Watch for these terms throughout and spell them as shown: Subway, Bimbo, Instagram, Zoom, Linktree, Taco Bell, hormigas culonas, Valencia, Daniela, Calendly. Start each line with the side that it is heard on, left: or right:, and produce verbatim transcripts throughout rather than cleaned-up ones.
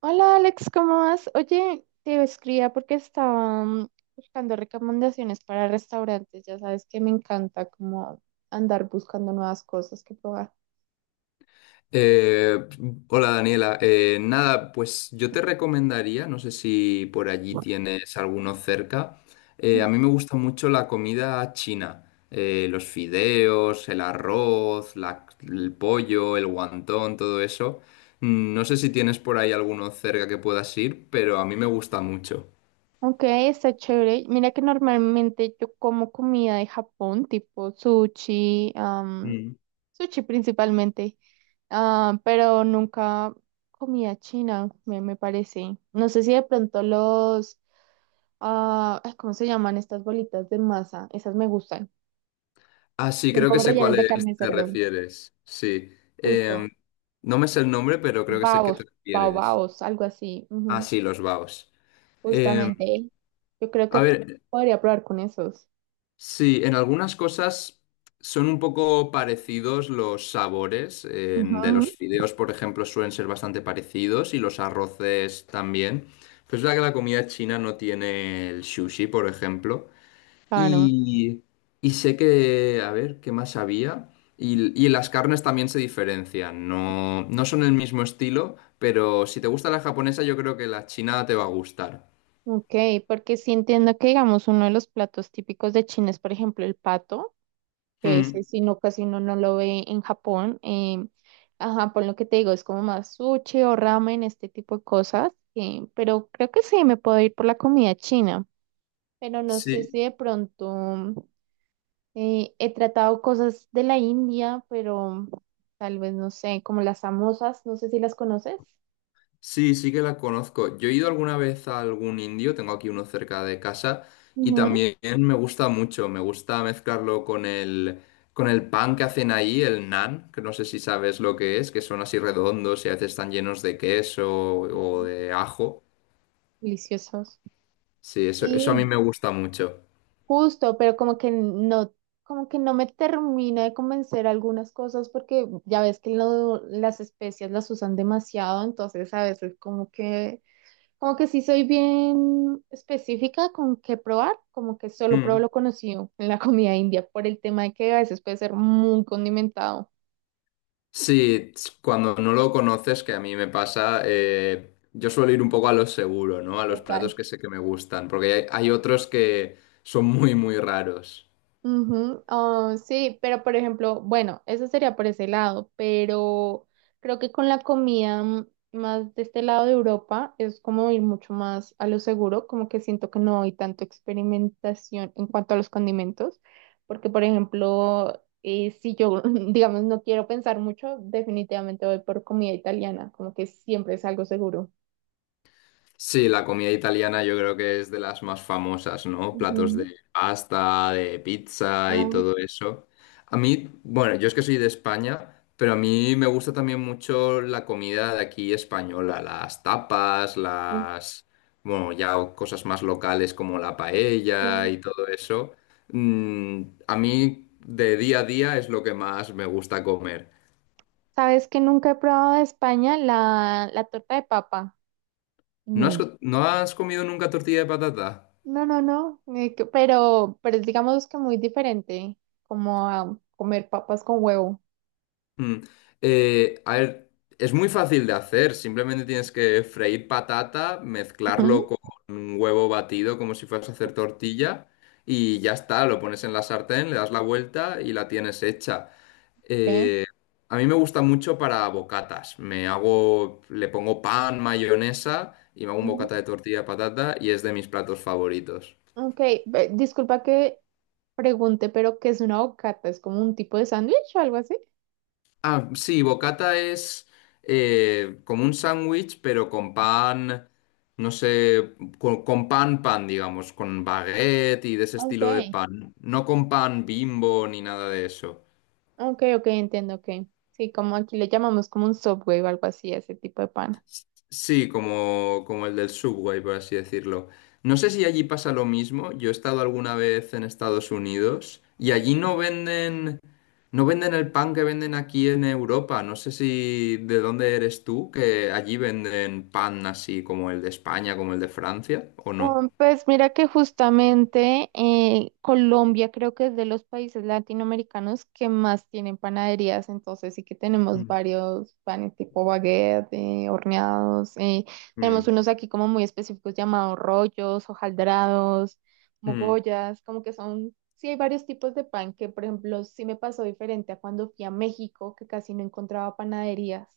right: Hola Alex, ¿cómo vas? Oye, te escribía porque estaba mm, buscando recomendaciones para restaurantes. Ya sabes que me encanta como andar buscando nuevas cosas que probar.
left: Eh, hola Daniela. Eh, nada, pues yo te recomendaría, no sé si por allí tienes alguno cerca. Eh,
right: Mm.
left: a mí me gusta mucho la comida china. Eh, los fideos, el arroz, la- el pollo, el guantón, todo eso. Mm, No sé si tienes por ahí alguno cerca que puedas ir, pero a mí me gusta mucho.
right: Ok, está chévere. Mira que normalmente yo como comida de Japón, tipo sushi, am,
left: Mm.
right: sushi principalmente, ah, pero nunca comida china, me, me parece. No sé si de pronto los, ah, ay, ¿cómo se llaman estas bolitas de masa? Esas me gustan.
left: Ah, sí,
right: Son
left: creo que
right: como
left: sé
right: rellenos
left: cuál
right: de
left: es,
right: carne de
left: te
right: cerdo.
left: refieres, sí. Em,
right: Justo.
left: no me sé el nombre, pero creo que sé qué
right: Babos,
left: te refieres.
right: baobabos, algo así.
left: Ah,
right: Ujú.
left: sí, los baos. Eh,
right: Justamente. Yo creo
left: a
right: que
left: ver,
right: podría probar con esos.
left: sí, en algunas cosas son un poco parecidos los sabores, en- de
right: Ujú.
left: los fideos, por ejemplo, suelen ser bastante parecidos y los arroces también. Pero es verdad que la comida china no tiene el sushi, por ejemplo.
right: Claro.
left: Y, y sé que, a ver, ¿qué más había? Y, y las carnes también se diferencian. No, no son el mismo estilo, pero si te gusta la japonesa, yo creo que la china te va a gustar.
right: Ok, porque sí entiendo que, digamos, uno de los platos típicos de China es, por ejemplo, el pato, que ese
left: Hmm,
right: si no casi uno no lo ve en Japón. Eh, ajá, por lo que te digo, es como más sushi o ramen, este tipo de cosas. Eh, pero creo que sí, me puedo ir por la comida china. Pero no sé
left: sí.
right: si de pronto. Eh, he tratado cosas de la India, pero tal vez no sé, como las samosas, no sé si las conoces.
left: Sí, sí que la conozco. Yo he ido alguna vez a algún indio, tengo aquí uno cerca de casa, y
right: Ujú.
left: también me gusta mucho, me gusta mezclarlo con el, con el pan que hacen ahí, el naan, que no sé si sabes lo que es, que son así redondos y a veces están llenos de queso o
right: Ok.
left: de ajo.
right: Deliciosos.
left: Sí, eso, eso a mí
right: Sí,
left: me gusta mucho.
right: justo, pero como que no, como que no me termina de convencer algunas cosas porque ya ves que lo- las especias las usan demasiado, entonces a veces como que, como que sí soy bien específica con qué probar, como que solo
left: Mm.
right: pruebo lo conocido en la comida india por el tema de que a veces puede ser muy condimentado.
left: Sí, ts- cuando no lo conoces, que a mí me pasa, eh, yo suelo ir un poco a lo seguro, ¿no? A los
right: Total.
left: platos que sé que me gustan, porque hay hay otros que son muy, muy raros.
right: Ujú, ah, sí, pero por ejemplo, bueno, eso sería por ese lado, pero creo que con la comida mm, más de este lado de Europa es como ir mucho más a lo seguro, como que siento que no hay tanto experimentación en cuanto a los condimentos, porque por ejemplo, eh, si yo, digamos, no quiero pensar mucho, definitivamente voy por comida italiana, como que siempre es algo seguro.
left: Sí, la comida italiana yo creo que es de las más famosas, ¿no? Platos
right: Ujú.
left: de pasta, de pizza y
right: Ah,
left: todo eso. A mí, bueno, yo es que soy de España, pero a mí me gusta también mucho la comida de aquí española, las tapas, las, bueno, ya cosas más locales como la paella
right: ok.
left: y todo eso. Mm, a mí de día a día es lo que más me gusta comer.
right: ¿Sabes que nunca he probado de España la, la torta de papa?
left: ¿No has,
right: No.
left: co- no has comido nunca tortilla de patata?
right: No, no, no, eh, que- pero, pero es, digamos que muy diferente, como a comer papas con huevo.
left: Mm. Eh, a ver, es muy fácil de hacer, simplemente tienes que freír patata, mezclarlo
right: Ujú,
left: con un huevo batido como si fueras a hacer tortilla y ya está, lo pones en la sartén, le das la vuelta y la tienes hecha.
right: ok.
left: Eh, a mí me gusta mucho para bocatas, me hago, le pongo pan, mayonesa y me hago un
right: Ujú.
left: bocata de tortilla de patata y es de mis platos favoritos.
right: Ok, ve- disculpa que pregunte, pero ¿qué es una bocata? ¿Es como un tipo de sándwich o algo así?
left: Ah, sí, bocata es eh, como un sándwich, pero con pan, no sé, con, con pan, pan, digamos, con baguette y de ese
right: Ok.
left: estilo de pan. No con pan Bimbo ni nada de eso.
right: Ok, ok, entiendo, ok. Sí, como aquí le llamamos como un Subway o algo así, ese tipo de pan.
left: Sí, como, como el del Subway, por así decirlo. No sé si allí pasa lo mismo. Yo he estado alguna vez en Estados Unidos y allí no venden, no venden el pan que venden aquí en Europa. No sé si de dónde eres tú, que allí venden pan así como el de España, como el de Francia, o no.
right: Um, Pues mira que justamente eh, Colombia creo que es de los países latinoamericanos que más tienen panaderías, entonces sí que tenemos
left: Mm.
right: varios panes tipo baguette, eh, horneados, eh, tenemos
left: Mm.
right: unos aquí como muy específicos llamados rollos, hojaldrados,
left: Mm.
right: mogollas, como que son, sí hay varios tipos de pan que por ejemplo sí me pasó diferente a cuando fui a México que casi no encontraba panaderías.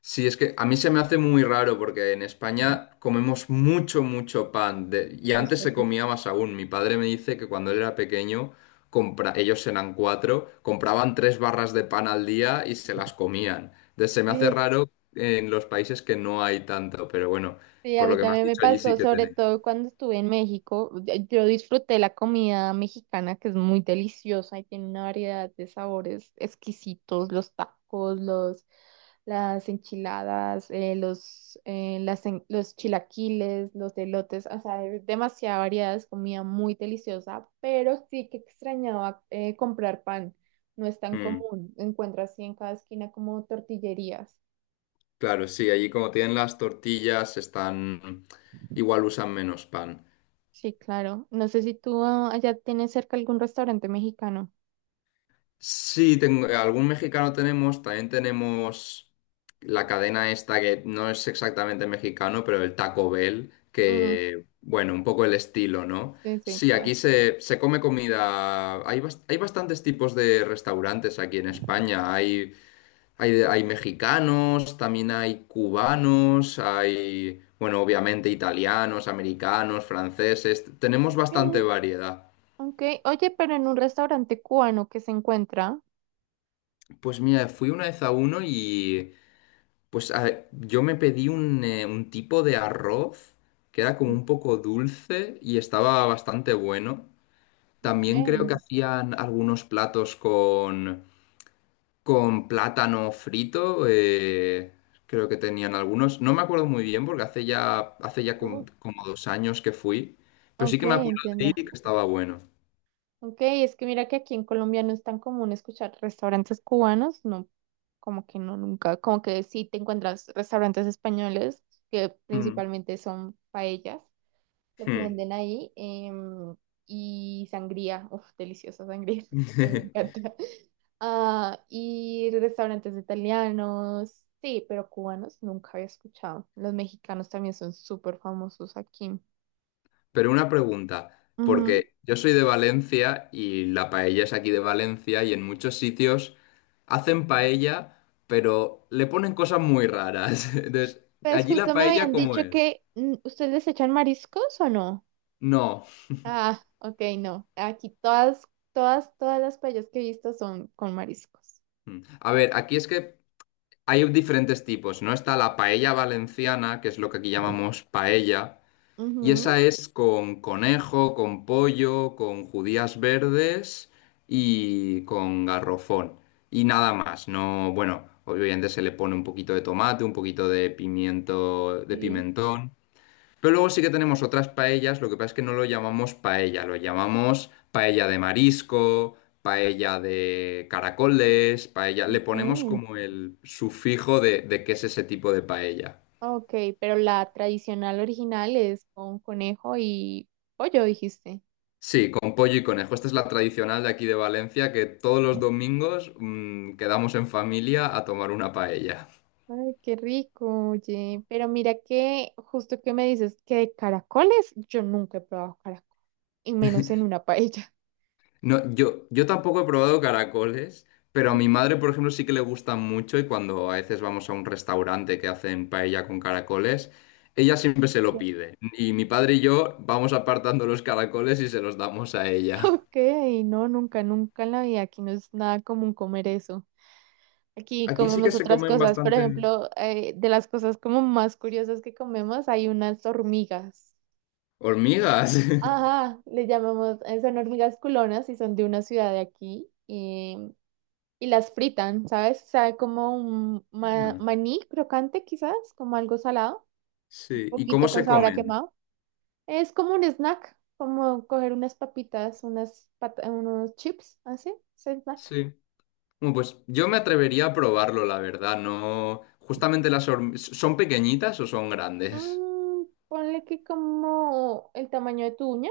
left: Sí, es que a mí se me hace muy raro porque en España comemos mucho, mucho pan. de- Y
right: O
left: antes
right: sea
left: se
right: que-
left: comía más aún. Mi padre me dice que cuando él era pequeño, compra... ellos eran cuatro, compraban tres barras de pan al día y se las comían. Entonces se me hace
right: Sí.
left: raro en los países que no hay tanto, pero bueno,
right: Sí, a
left: por lo
right: mí
left: que me has
right: también me
left: dicho, allí sí
right: pasó,
left: que
right: sobre
left: tenéis.
right: todo cuando estuve en México. de- Yo disfruté la comida mexicana, que es muy deliciosa y tiene una variedad de sabores exquisitos, los tacos, los, las enchiladas, eh, los, eh, las en- los chilaquiles, los elotes, o sea, hay demasiada variedad, es comida muy deliciosa, pero sí que extrañaba eh, comprar pan, no es tan
left: Mm,
right: común, encuentras así en cada esquina como tortillerías.
left: claro, sí, allí como tienen las tortillas, están... igual usan menos pan.
right: Sí, claro. No sé si tú ah, allá tienes cerca algún restaurante mexicano.
left: Sí, tengo, eh, algún mexicano tenemos, también tenemos la cadena esta que no es exactamente mexicano, pero el Taco Bell,
right: Mm,
left: que, bueno, un poco el estilo, ¿no?
right: sí, sí,
left: Sí, aquí
right: claro.
left: se, se come comida, hay, bas- hay bastantes tipos de restaurantes aquí en España, hay, hay, hay mexicanos, también hay cubanos, hay, bueno, obviamente italianos, americanos, franceses, tenemos bastante
right: Ok,
left: variedad.
right: ok. Oye, pero en un restaurante cubano que se encuentra.
left: Pues mira, fui una vez a uno y... Pues a- yo me pedí un, eh, un tipo de arroz que era como un poco dulce y estaba bastante bueno.
right: Ok.
left: También creo que hacían algunos platos con, con, plátano frito. Eh, creo que tenían algunos. No me acuerdo muy bien porque hace ya, hace ya
right: Uh,
left: como como, dos años que fui. Pero sí
right: ok,
left: que me acuerdo de ir
right: entiendo.
left: y que estaba bueno.
right: Ok, es que mira que aquí en Colombia no es tan común escuchar restaurantes cubanos, no, como que no, nunca, como que sí te encuentras restaurantes españoles que
left: Mm,
right: principalmente son paellas. Lo que
left: mm.
right: venden ahí. Em, y sangría, uff, deliciosa sangría, a mí me encanta. Ah, y restaurantes italianos, sí, pero cubanos nunca había escuchado. Los mexicanos también son súper famosos aquí.
left: Pero una pregunta,
right: Ujú.
left: porque yo soy de Valencia y la paella es aquí de Valencia y en muchos sitios hacen paella, pero le ponen cosas muy raras. Entonces,
right: Pues
left: ¿allí la
right: justo me
left: paella
right: habían
left: cómo
right: dicho
left: es?
right: que mm, ustedes les echan mariscos o no.
left: No.
right: Ah, ok, no. Aquí todas, todas, todas las playas que he visto son con mariscos.
left: Mm. A ver, aquí es que hay diferentes tipos, ¿no? Está la paella valenciana, que es lo que aquí llamamos paella. Y
right: Ujú,
left: esa es con conejo, con pollo, con judías verdes y con garrofón. Y nada más, no, bueno, obviamente se le pone un poquito de tomate, un poquito de pimiento, de
right: sí.
left: pimentón. Pero luego sí que tenemos otras paellas, lo que pasa es que no lo llamamos paella, lo llamamos paella de marisco, paella de caracoles, paella. Le ponemos
right: Ok.
left: como el sufijo de, de qué es ese tipo de paella.
right: Ok, pero la tradicional original es con conejo y pollo, dijiste.
left: Sí, con pollo y conejo. Esta es la tradicional de aquí de Valencia, que todos los domingos mm, quedamos en familia a tomar una paella.
right: Ay, qué rico, oye. Pero mira que justo que me dices que de caracoles, yo nunca he probado caracol, y menos en una paella.
left: No, yo, yo, tampoco he probado caracoles, pero a mi
right: Mm,
left: madre, por ejemplo, sí que le gustan mucho y cuando a veces vamos a un restaurante que hacen paella con caracoles, ella siempre se lo
right: pero-
left: pide. Y mi padre y yo vamos apartando los caracoles y se los damos a ella.
right: Ok, no, nunca, nunca en la vida. Aquí no es nada común comer eso. Aquí
left: Aquí sí que
right: comemos
left: se
right: otras
left: comen
right: cosas. Por
left: bastante
right: ejemplo, eh, de las cosas como más curiosas que comemos, hay unas hormigas.
left: hormigas.
right: Ajá, le llamamos, eh, son hormigas culonas y son de una ciudad de aquí eh, y, las fritan, ¿sabes? Sabe como un ma-
left: Ah,
right: maní crocante quizás, como algo salado, un
left: sí. ¿Y cómo
right: poquito con
left: se
right: sabor a
left: comen?
right: quemado. Es como un snack, como coger unas papitas, unas pat- unos chips, así, es snack.
left: Sí. Bueno, pues yo me atrevería a probarlo, la verdad, no. Justamente las horm- ¿son pequeñitas o son grandes?
right: Mm, ponle que como el tamaño de tu uña,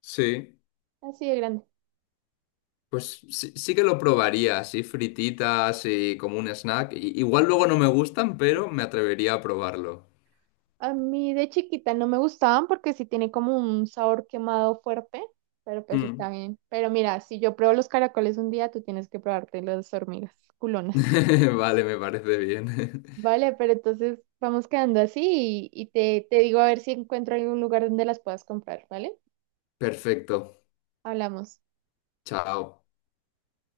left: Sí.
right: así de grande.
left: Pues sí, sí que lo probaría, así frititas y como un snack. I- igual luego no me gustan, pero me atrevería a probarlo.
right: A mí de chiquita no me gustaban porque sí tiene como un sabor quemado fuerte, pero pues
left: Mm.
right: está bien. Pero mira, si yo pruebo los caracoles un día, tú tienes que probarte las hormigas culonas.
left: Vale, me parece bien.
right: Vale, pero entonces vamos quedando así y, y te, te digo a ver si encuentro algún lugar donde las puedas comprar, ¿vale?
left: Perfecto.
right: Hablamos.
left: Chao.